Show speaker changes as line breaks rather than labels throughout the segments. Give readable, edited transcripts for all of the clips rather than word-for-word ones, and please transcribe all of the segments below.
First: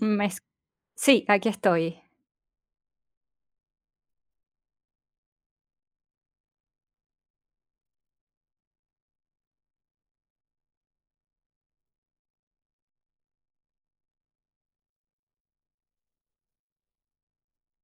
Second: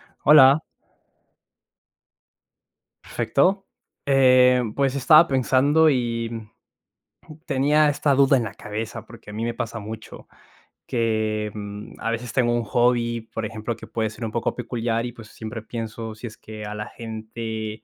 Me es
Hola,
sí, aquí estoy.
perfecto. Pues estaba pensando y tenía esta duda en la cabeza, porque a mí me pasa mucho que a veces tengo un hobby, por ejemplo, que puede ser un poco peculiar y pues siempre pienso si es que a la gente,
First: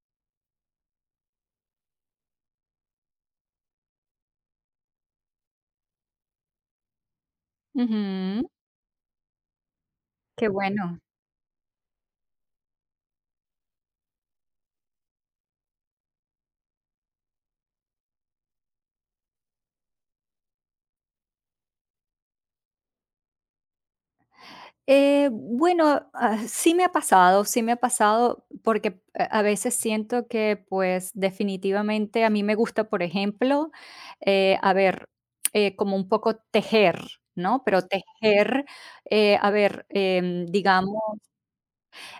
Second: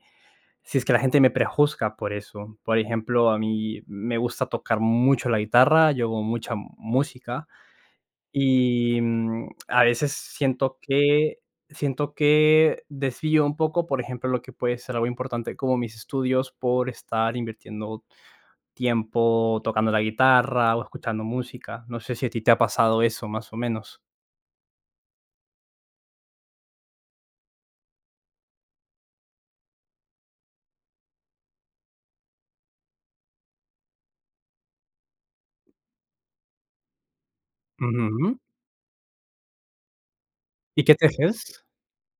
si es que la gente me prejuzga por eso. Por ejemplo, a mí me gusta tocar mucho la guitarra, yo hago mucha música.
Ujú.
Y, a veces
Qué bueno.
siento que desvío un poco, por ejemplo, lo que puede ser algo importante como mis estudios por estar invirtiendo tiempo tocando la guitarra o escuchando música. No sé si a ti te ha pasado eso, más o menos.
Bueno, sí me ha pasado, sí me ha pasado, porque a veces siento que, pues, definitivamente a mí me gusta, por ejemplo, eh, a ver, como un poco tejer, ¿no? Pero
Ujú.
tejer,
¿Y qué
digamos.
tejes?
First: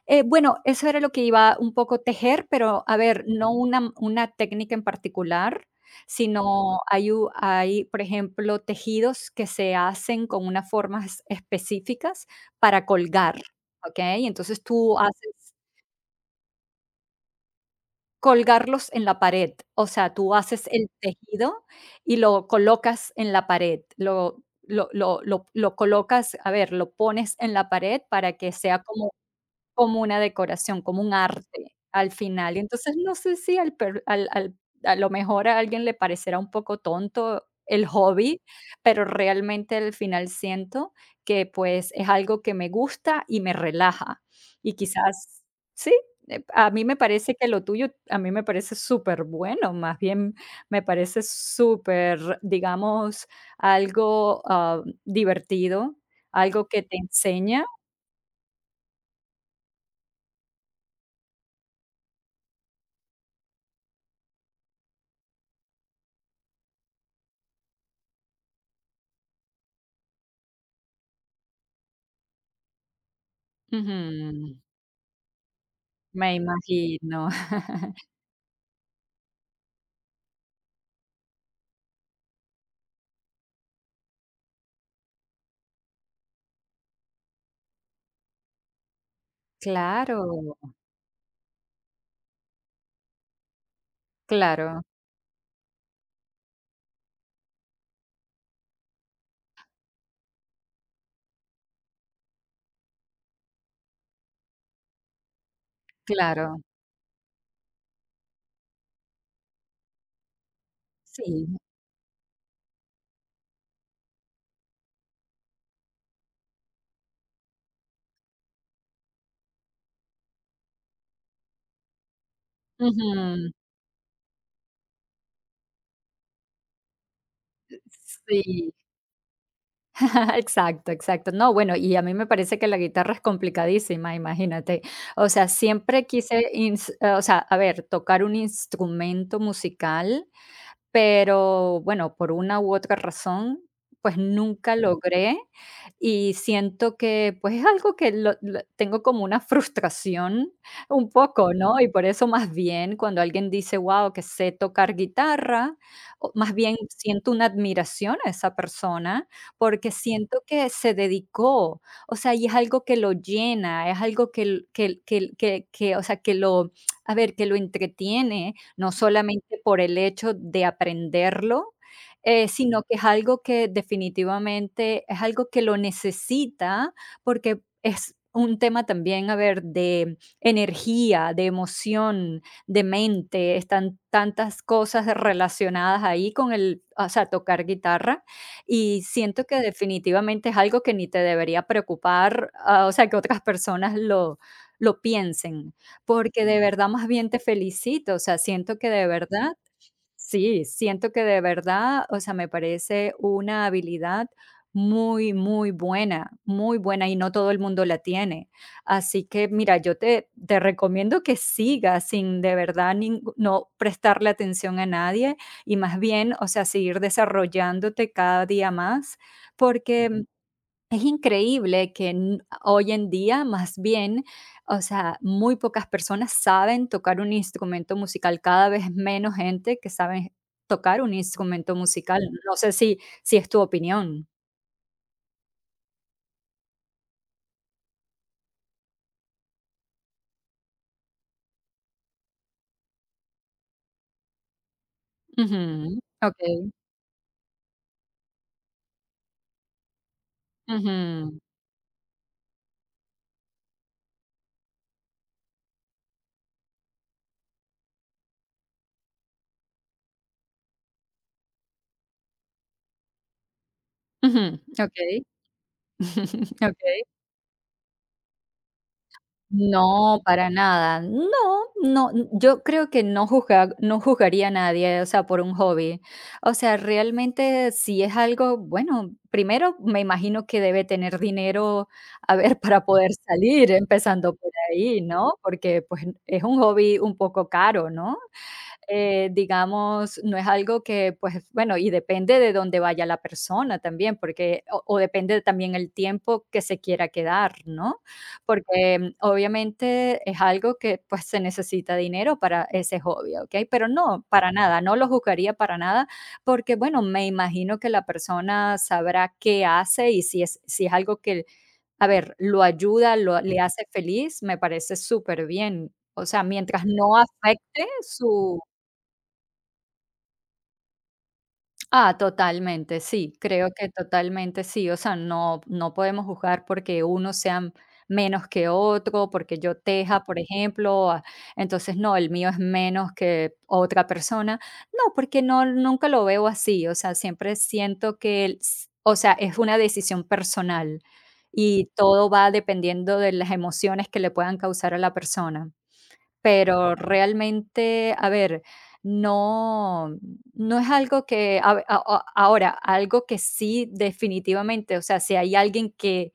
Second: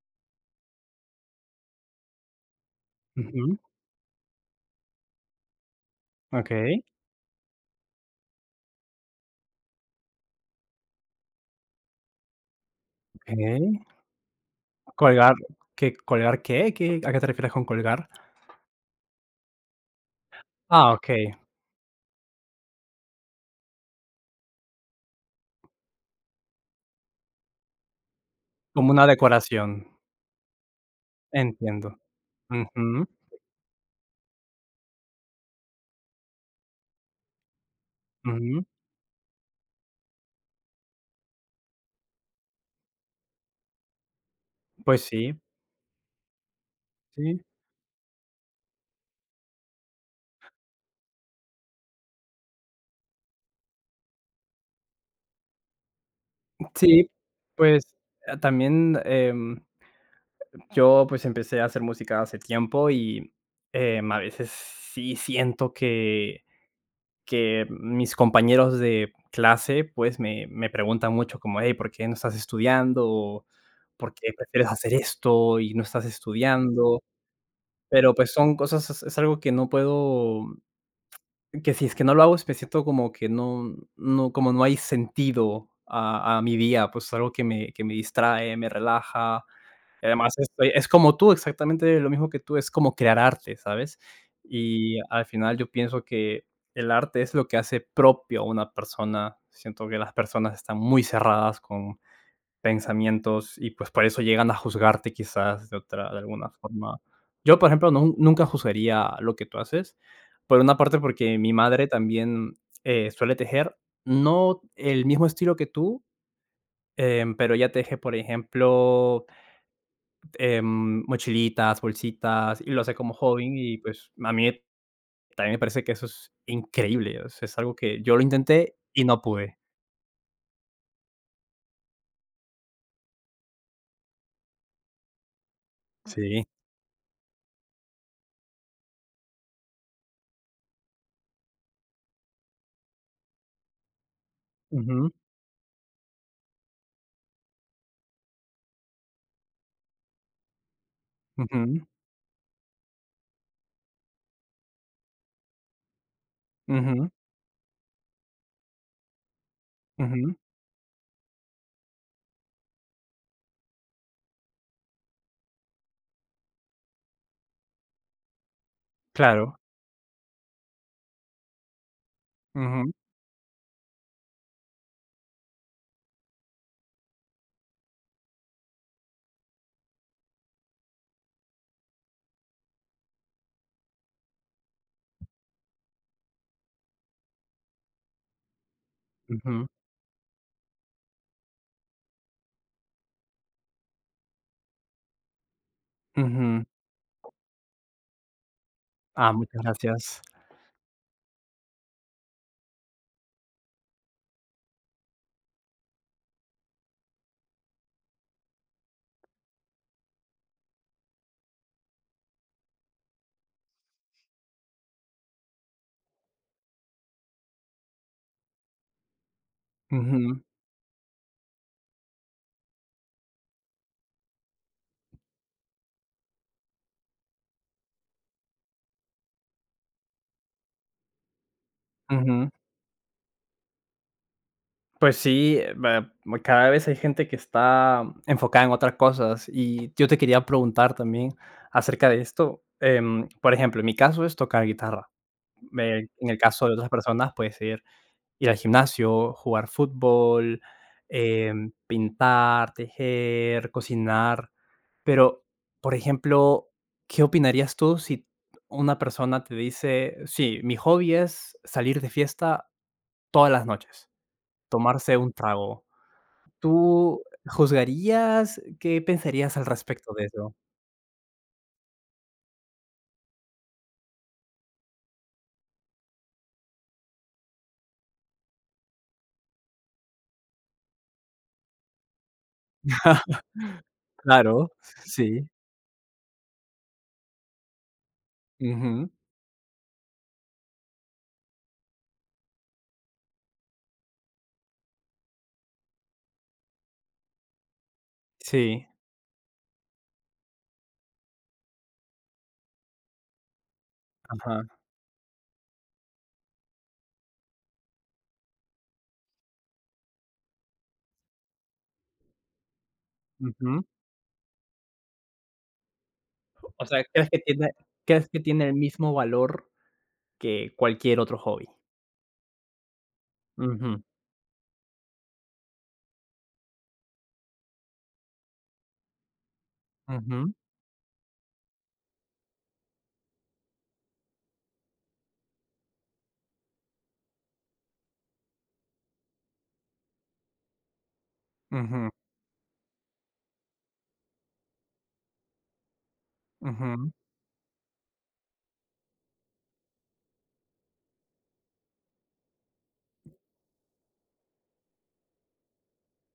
Bueno, eso era lo que iba un poco tejer, pero a ver, no
Ujú.
una técnica en particular, sino
Okey,
hay, por ejemplo, tejidos que se hacen con unas formas específicas para colgar,
okey.
¿okey? Entonces tú
Colgar,
haces
¿qué colgar qué? ¿Qué, a qué te refieres con colgar?
colgarlos en la pared, o sea, tú haces el
Ah, okey,
tejido y lo colocas en la pared, lo colocas, a ver, lo pones en la pared para que sea
como una
como.
decoración.
Como una decoración, como un arte
Entiendo.
al final. Entonces,
Ujú,
no sé si al per al al a lo mejor a alguien le parecerá un poco tonto el hobby,
ujú.
pero realmente al final siento que, pues, es algo que me gusta y me relaja. Y
Pues sí,
quizás sí, a mí me parece
sí.
que lo tuyo a mí me parece súper bueno, más bien me parece súper, digamos, algo, divertido, algo que te
Sí,
enseña.
pues, también, yo, pues, empecé a hacer música hace tiempo y, a veces sí siento que mis compañeros de clase, pues, me preguntan mucho como: "Hey, ¿por qué no estás estudiando?", o "¿Por qué
Ujú.
prefieres hacer esto y no estás
Me
estudiando?".
imagino.
Pero, pues, son cosas, es algo que no puedo, que si es que no lo hago es me siento como que no, como no hay sentido a mi día. Pues, es algo que me distrae, me relaja. Y
Claro,
además estoy, es como tú, exactamente lo mismo que tú, es como crear arte, ¿sabes?
claro,
Y al final yo pienso que el arte es lo que hace propio a una persona. Siento que las personas están muy cerradas con pensamientos y pues por eso llegan a juzgarte quizás de alguna
claro.
forma. Yo, por ejemplo, nunca juzgaría lo que tú haces, por una parte porque
Sí.
mi madre también, suele tejer, no el mismo estilo que tú, pero ella teje, por ejemplo, mochilitas, bolsitas, y lo hace como
Ujú.
joven y pues a mí también me parece que eso es increíble, o sea, es algo que yo lo
Sí,
intenté y no pude.
exacto, exacto. No, bueno, y a mí me parece que la guitarra es complicadísima, imagínate. O sea, siempre
Sí.
quise, ins o sea, a ver, tocar un instrumento musical. Pero bueno, por una u otra razón, pues nunca
Ujú,
logré, y siento que, pues, es algo que lo tengo como una frustración un poco, ¿no?
ujú,
Y por eso más bien cuando alguien dice: "Guau, que sé tocar guitarra", o más bien
ujú,
siento una admiración a esa persona, porque
ujú,
siento que se dedicó, o sea, y es algo que lo llena, es algo que l que, o sea, que lo, a ver, que lo entretiene no
claro,
solamente por el hecho de aprenderlo, sino que es algo que definitivamente es algo que lo necesita, porque es un tema también, a ver, de energía, de emoción, de mente, están tantas cosas relacionadas ahí con el, o sea, tocar guitarra, y siento que
ujú,
definitivamente es algo que ni te debería preocupar, o sea, que otras personas lo piensen. Porque de
ujú.
verdad, más bien te felicito, o sea, siento que de
Ah,
verdad
muchas gracias.
sí, siento que de verdad, o sea, me parece una habilidad muy, muy buena, y no todo el mundo la tiene. Así que mira, yo te recomiendo que sigas sin de verdad ningú no prestarle atención a nadie, y más bien, o sea, seguir desarrollándote cada día más, porque
Ujú,
es increíble que hoy en día, más bien, o sea, muy pocas personas saben tocar un instrumento musical, cada vez menos gente que sabe tocar un instrumento musical.
ujú.
No sé si es tu opinión.
Pues sí, va cada vez hay gente que está enfocada en otras cosas, y yo te quería preguntar también acerca de esto, por ejemplo, en mi caso es tocar guitarra,
Ujú,
me en el
ok.
caso de otras personas puede ser ir al gimnasio, jugar fútbol,
Ujú,
pintar, tejer, cocinar. Pero, por ejemplo, ¿qué opinarías tú si una persona te dice: "Sí, mi hobby es salir de fiesta todas las noches,
ujú, ok.
tomarse un trago"?
Ok.
¿Tú juzgarías? ¿Qué pensarías al respecto
No,
de
para
eso?
nada. No, no, yo creo que no no juzgaría a nadie, o sea, por un hobby. O sea, realmente si es algo, bueno, primero me imagino que debe tener dinero, a ver, para poder salir, empezando por
Claro,
ahí, ¿no?
sí.
Porque pues es un hobby un poco caro, ¿no?
Ujú.
Digamos, no es algo que, pues, bueno, y depende de dónde vaya la persona también, porque, o depende también el tiempo que se quiera quedar, ¿no?
Sí,
Porque obviamente es algo que, pues, se necesita dinero para ese hobby, ¿ok? Pero no, para
ajá.
nada, no lo juzgaría para nada, porque, bueno, me imagino que la persona sabrá qué hace y si es algo que, a ver, lo ayuda, lo le hace
Ujú.
feliz, me parece súper bien. O sea, mientras
O sea,
no afecte
crees que
su.
tiene el mismo valor que cualquier otro hobby?
Ah, totalmente, sí, creo que
Ujú.
totalmente sí, o sea, no, no podemos juzgar porque uno sea menos que otro, porque yo teja, por
Ujú,
ejemplo, entonces no, el mío es menos que otra persona, no, porque no, nunca lo veo así, o sea, siempre siento que, o sea, es una decisión personal y
ujú,
todo va dependiendo de las emociones que le puedan causar a la persona. Pero
ujú,
realmente, a ver, no no es algo que a ahora, algo que sí definitivamente, o sea, si hay alguien que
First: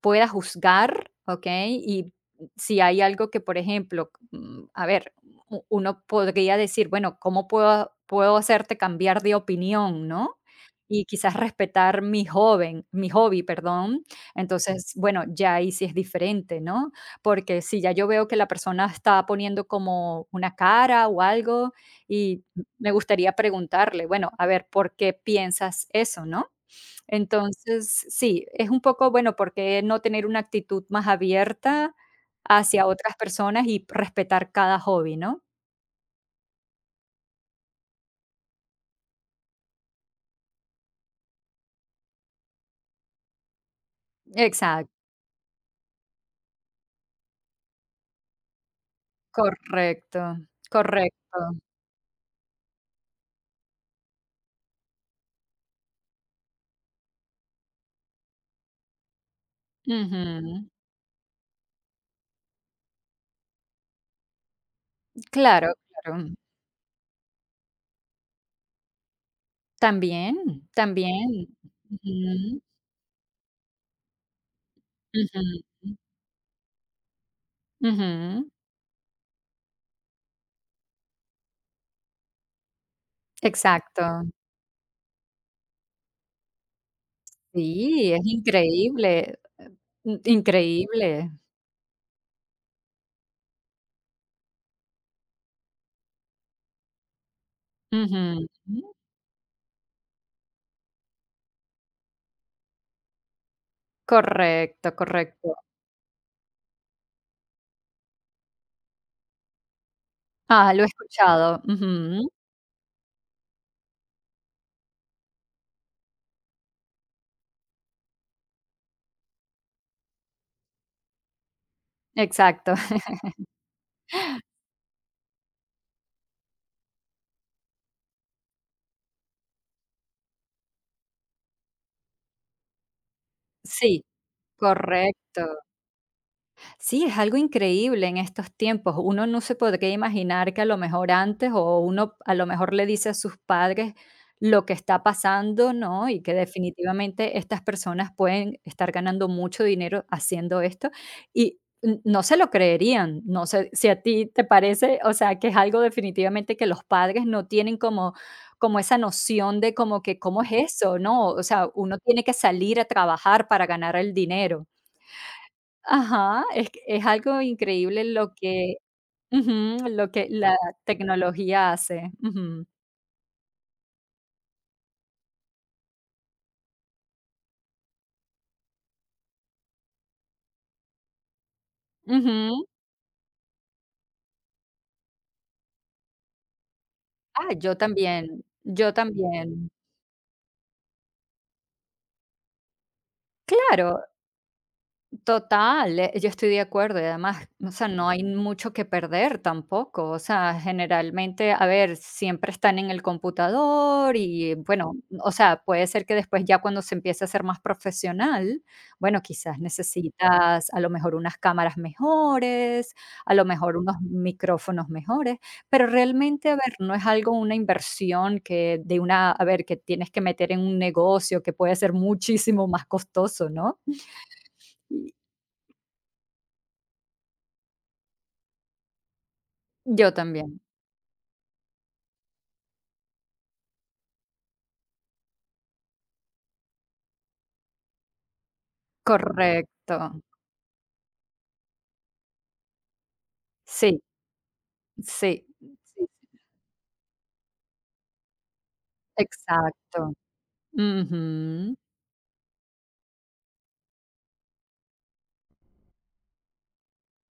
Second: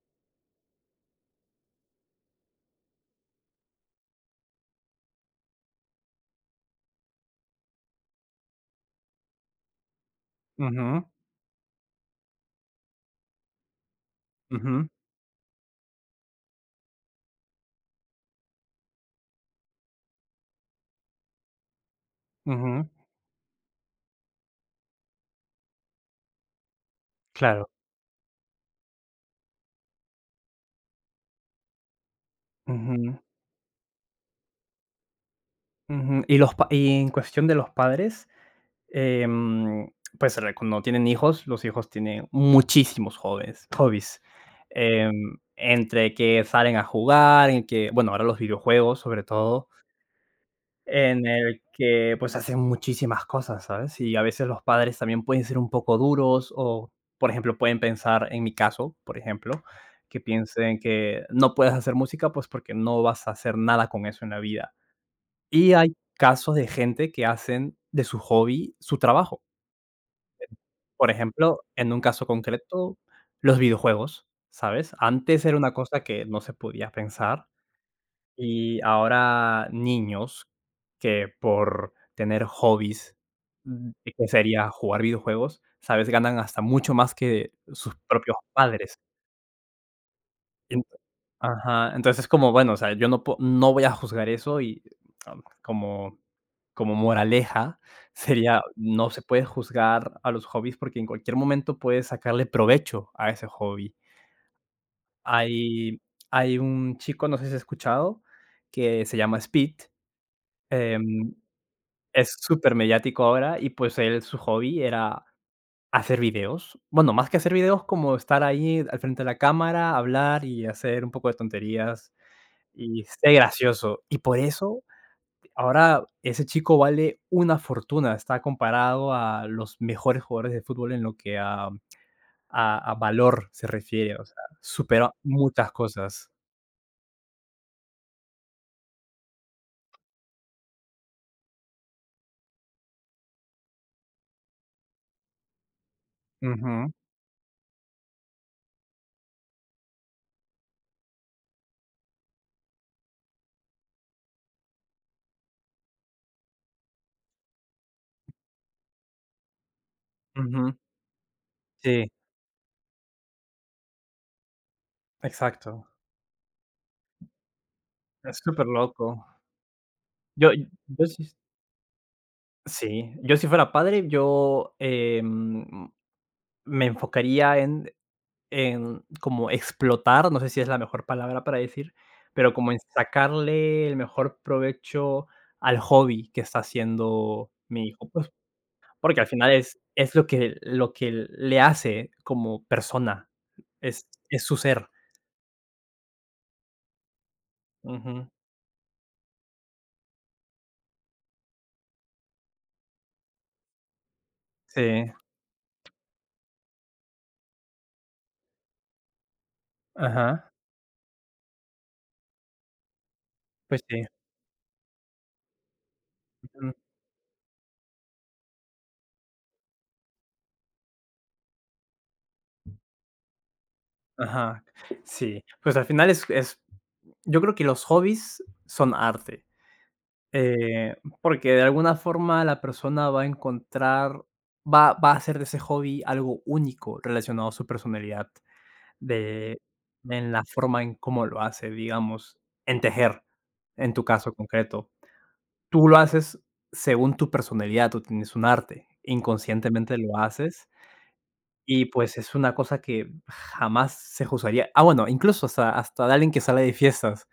pueda juzgar, ¿ok? Y si hay algo que, por ejemplo, a ver, uno podría decir, bueno, ¿cómo puedo, puedo hacerte cambiar de opinión, ¿no?
ujú,
Y quizás respetar mi joven, mi hobby, perdón.
ujú,
Entonces, bueno, ya ahí sí es diferente, ¿no? Porque si ya yo veo que la persona está poniendo como una cara o algo, y
ujú,
me gustaría preguntarle, bueno, a ver, ¿por qué piensas eso, no?
claro,
Entonces, sí, es un poco, bueno, porque no tener una actitud más abierta hacia otras
ujú,
personas y respetar cada hobby, no?
ujú. Y en cuestión de los padres, em, pues, re cuando tienen hijos, los hijos tienen muchísimos hobbies,
Exacto,
entre que salen a jugar, en que bueno, ahora los videojuegos, sobre todo,
correcto,
en
correcto.
el que, pues, hacen muchísimas cosas, ¿sabes? Y a veces los padres también pueden ser un poco duros o, por ejemplo, pueden pensar, en mi caso, por ejemplo, que
Ujú.
piensen que no puedes hacer música, pues, porque no vas a hacer nada con eso en la vida.
Claro,
Y hay
claro.
casos de gente que hacen de su hobby su trabajo.
También,
Por
también.
ejemplo, en un caso
Ujú,
concreto, los videojuegos, ¿sabes? Antes era una
ujú,
cosa que no se podía pensar,
ujú.
y ahora niños que por tener hobbies,
Exacto.
que sería jugar videojuegos, ¿sabes?, ganan hasta mucho más que sus
Sí, es
propios padres.
increíble,
Ent
increíble.
Ajá, entonces es como, bueno, o sea, yo no voy a juzgar eso y como como moraleja
Ujú.
sería, no se puede juzgar a los hobbies porque en cualquier momento puedes sacarle provecho a ese hobby.
Correcto, correcto.
Hay Hay un chico, no sé si has escuchado, que se llama Speed.
Ah, lo he
Em,
escuchado. Ujú.
es súper mediático ahora y, pues, él, su hobby era hacer videos. Bueno, más que hacer videos, como estar ahí al frente de la cámara, hablar y hacer un poco de tonterías
Exacto,
y ser gracioso. Y por eso, ahora ese chico vale una fortuna, está comparado a los mejores jugadores de fútbol en lo que a valor se
sí,
refiere, o sea, supera
correcto.
muchas cosas.
Sí, es algo increíble en estos tiempos. Uno no se podría imaginar que a lo mejor antes o uno a lo mejor le dice a sus padres lo que está pasando, ¿no? Y que
Ujú,
definitivamente estas personas pueden estar ganando mucho dinero haciendo esto y no se lo creerían. No sé si a ti te parece, o sea, que es algo definitivamente que los padres no tienen como como esa noción de como que cómo es
ujú.
eso, ¿no? O sea, uno
Sí,
tiene que salir a trabajar para ganar el dinero.
exacto.
Ajá, es que es algo increíble lo
Es súper
que,
loco.
ujú, lo que
Yo
la
yo sí
tecnología hace. Ujú,
Sí, yo si fuera padre, yo, me enfocaría en como explotar, no sé si es la mejor palabra para decir, pero
ujú.
como en sacarle el mejor provecho al hobby que está haciendo
Ah, yo
mi hijo, pues,
también, yo
porque al final
también.
es lo que le hace como persona,
Claro.
es su ser.
Total, yo estoy de acuerdo y además, o sea, no hay
Ujú.
mucho que perder tampoco, o sea, generalmente, a ver, siempre están en el computador y bueno,
Sí,
o sea, puede ser que después ya cuando se empiece a ser más profesional, bueno, quizás
ajá,
necesitas a lo mejor unas cámaras mejores, a lo mejor
pues
unos
sí,
micrófonos mejores, pero realmente, a ver,
ujú,
no es algo, una inversión que de una, a ver, que tienes que meter en un negocio que puede ser muchísimo más costoso, ¿no?
ajá, sí, pues al final es, yo creo que los hobbies son arte.
Yo también,
Eh, porque de alguna forma la persona va a hacer de ese hobby algo único relacionado a su personalidad, de
correcto.
en la forma en cómo lo hace, digamos, en tejer, en
Sí,
tu caso concreto.
sí,
Tú lo
sí,
haces según tu personalidad, tú tienes un arte, inconscientemente
exacto.
lo haces
Ujú,
y, pues, es una cosa que jamás se juzgaría. Ah, bueno, incluso hasta de alguien que sale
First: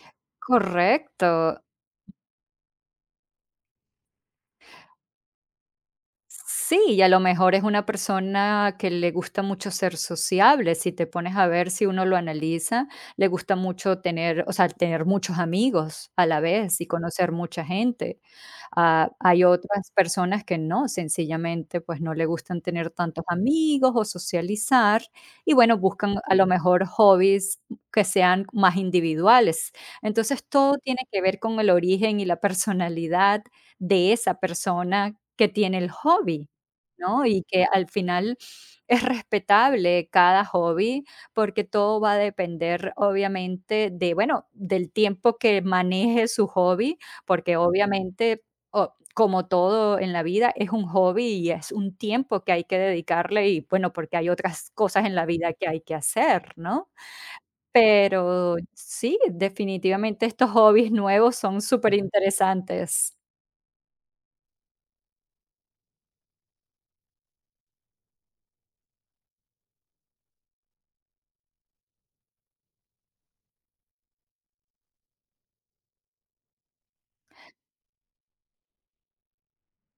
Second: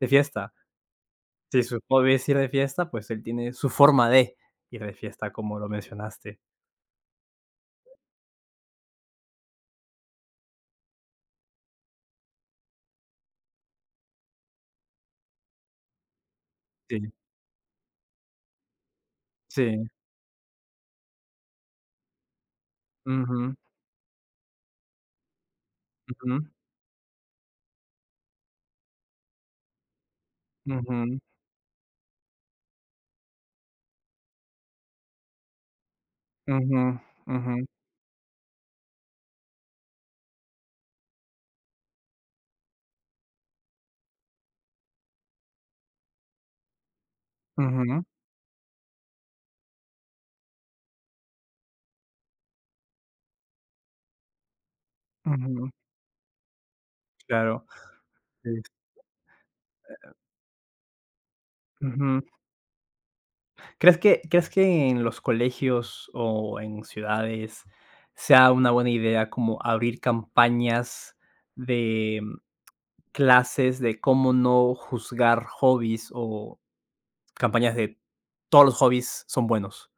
de fiesta.
correcto.
Si su hobby es ir de fiesta, pues él tiene su forma de ir de fiesta, como lo mencionaste.
Sí, y a lo mejor es una persona que le gusta mucho ser sociable. Si te pones a ver, si uno lo analiza, le gusta mucho tener, o sea, tener muchos amigos a la vez y
Sí,
conocer mucha gente. Ah, hay otras
sí.
personas que no, sencillamente, pues no le gustan tener tantos
Ujú,
amigos o socializar y bueno, buscan a
ujú,
lo mejor hobbies que sean más individuales. Entonces, todo tiene que
ujú,
ver con el origen y la personalidad de esa persona que tiene el hobby,
ujú,
¿no? Y
ujú,
que al final es respetable cada hobby, porque todo va a depender, obviamente, de, bueno, del tiempo que maneje su hobby, porque
ujú,
obviamente, como todo en la vida, es un hobby y es un tiempo que hay que dedicarle y, bueno, porque hay otras cosas en la vida que
ujú.
hay que hacer, ¿no?
Claro,
Pero
sí.
sí, definitivamente estos hobbies nuevos son súper
Ujú.
interesantes.
Crees que en los colegios o en ciudades sea una buena idea como abrir campañas de clases de cómo no juzgar hobbies, o campañas de todos los hobbies son buenos?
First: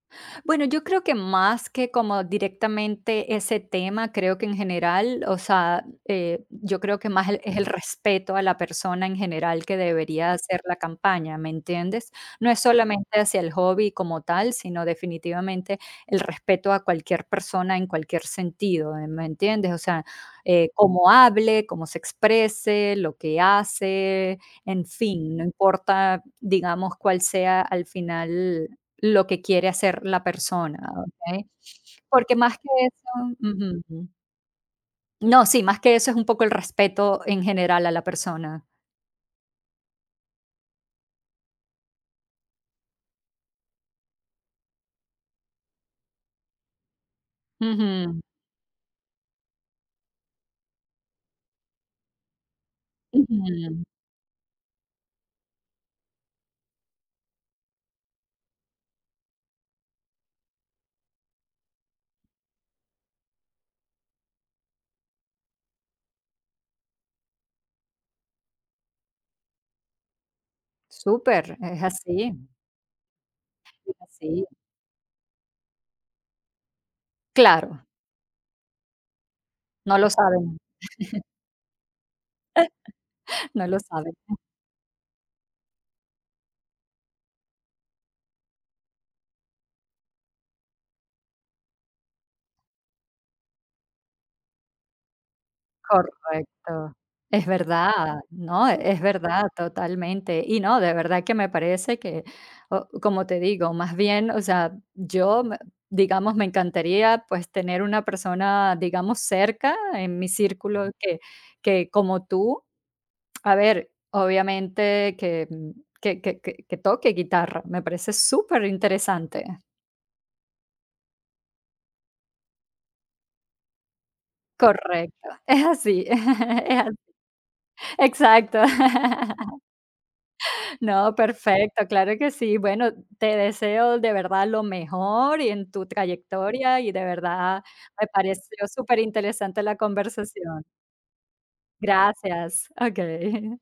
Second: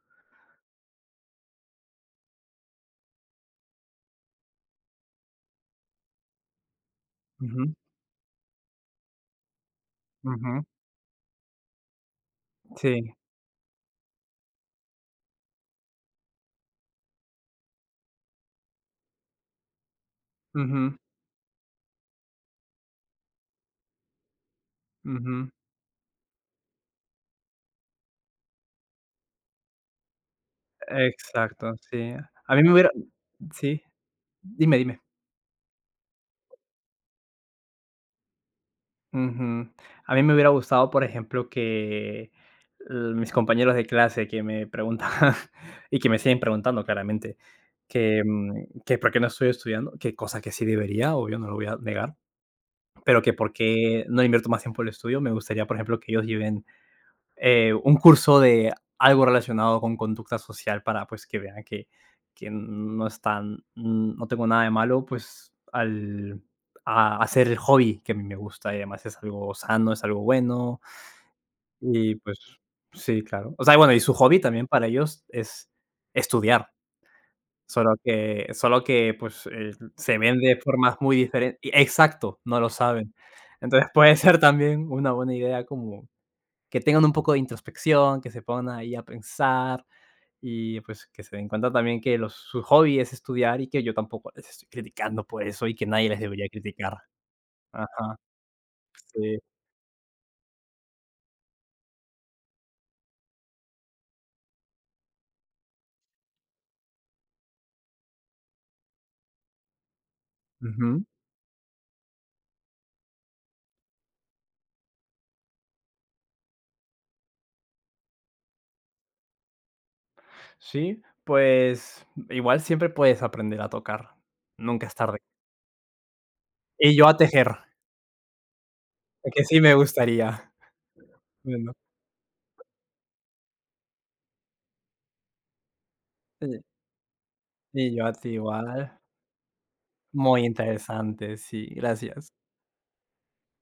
Bueno, yo creo que más que como directamente ese tema, creo que en general, o sea, yo creo que más es el
Ujú,
respeto a la persona en general que debería hacer
ujú.
la campaña, ¿me entiendes? No es
Sí,
solamente hacia el hobby como tal, sino definitivamente el respeto a cualquier persona en cualquier sentido, ¿eh? ¿Me entiendes? O sea,
ujú,
cómo hable, cómo se exprese, lo que hace, en
ujú,
fin, no importa, digamos, cuál sea al final lo que quiere hacer la persona, ¿ok?
exacto, sí.
Porque
A
más
mí
que
me hubiera,
eso,
sí,
ujú.
dime, dime.
No, sí, más que eso es un poco el respeto en general a la persona.
Ujú. A mí me hubiera gustado, por ejemplo, que, l mis compañeros de clase que me preguntaban y que me siguen preguntando claramente,
Ujú,
que, que por qué no estoy estudiando, que cosa que sí debería, obvio, no lo voy a negar, pero que por
ujú.
qué no invierto más tiempo en el estudio. Me gustaría, por ejemplo, que ellos lleven un curso de algo relacionado con conducta social para pues que vean que no están, no tengo nada de malo, pues al a hacer el hobby que a mí me gusta y además es algo sano, es algo bueno
Súper, es
y
así,
pues sí, claro. O sea, bueno,
es
y su hobby
así.
también para ellos es estudiar,
Claro,
solo que pues,
no lo
se ven de
saben.
formas muy diferentes, exacto, no lo saben.
No lo
Entonces
saben.
puede ser también una buena idea como que tengan un poco de introspección, que se pongan ahí a pensar y pues que se den cuenta también que su hobby es estudiar y que yo tampoco les estoy criticando por eso y que nadie les debería
Correcto.
criticar.
Es verdad,
Ajá,
no, es
sí.
verdad, totalmente. Y no, de verdad que me parece que, como te digo, más bien, o sea, digamos, me encantaría pues tener una persona, digamos, cerca en mi círculo
Ujú.
que como tú, a ver, obviamente que, que toque guitarra, me parece súper interesante.
Sí, pues igual siempre puedes aprender a tocar, nunca es tarde.
Correcto, es así, es así.
Y yo a tejer,
Exacto.
que sí me gustaría.
No,
Bueno,
perfecto, claro que sí. Bueno, te deseo de verdad lo mejor y en tu
y
trayectoria y de verdad
y
me
yo a ti
pareció
igual.
súper interesante la
Muy
conversación.
interesante, sí, gracias.
Gracias. Ok.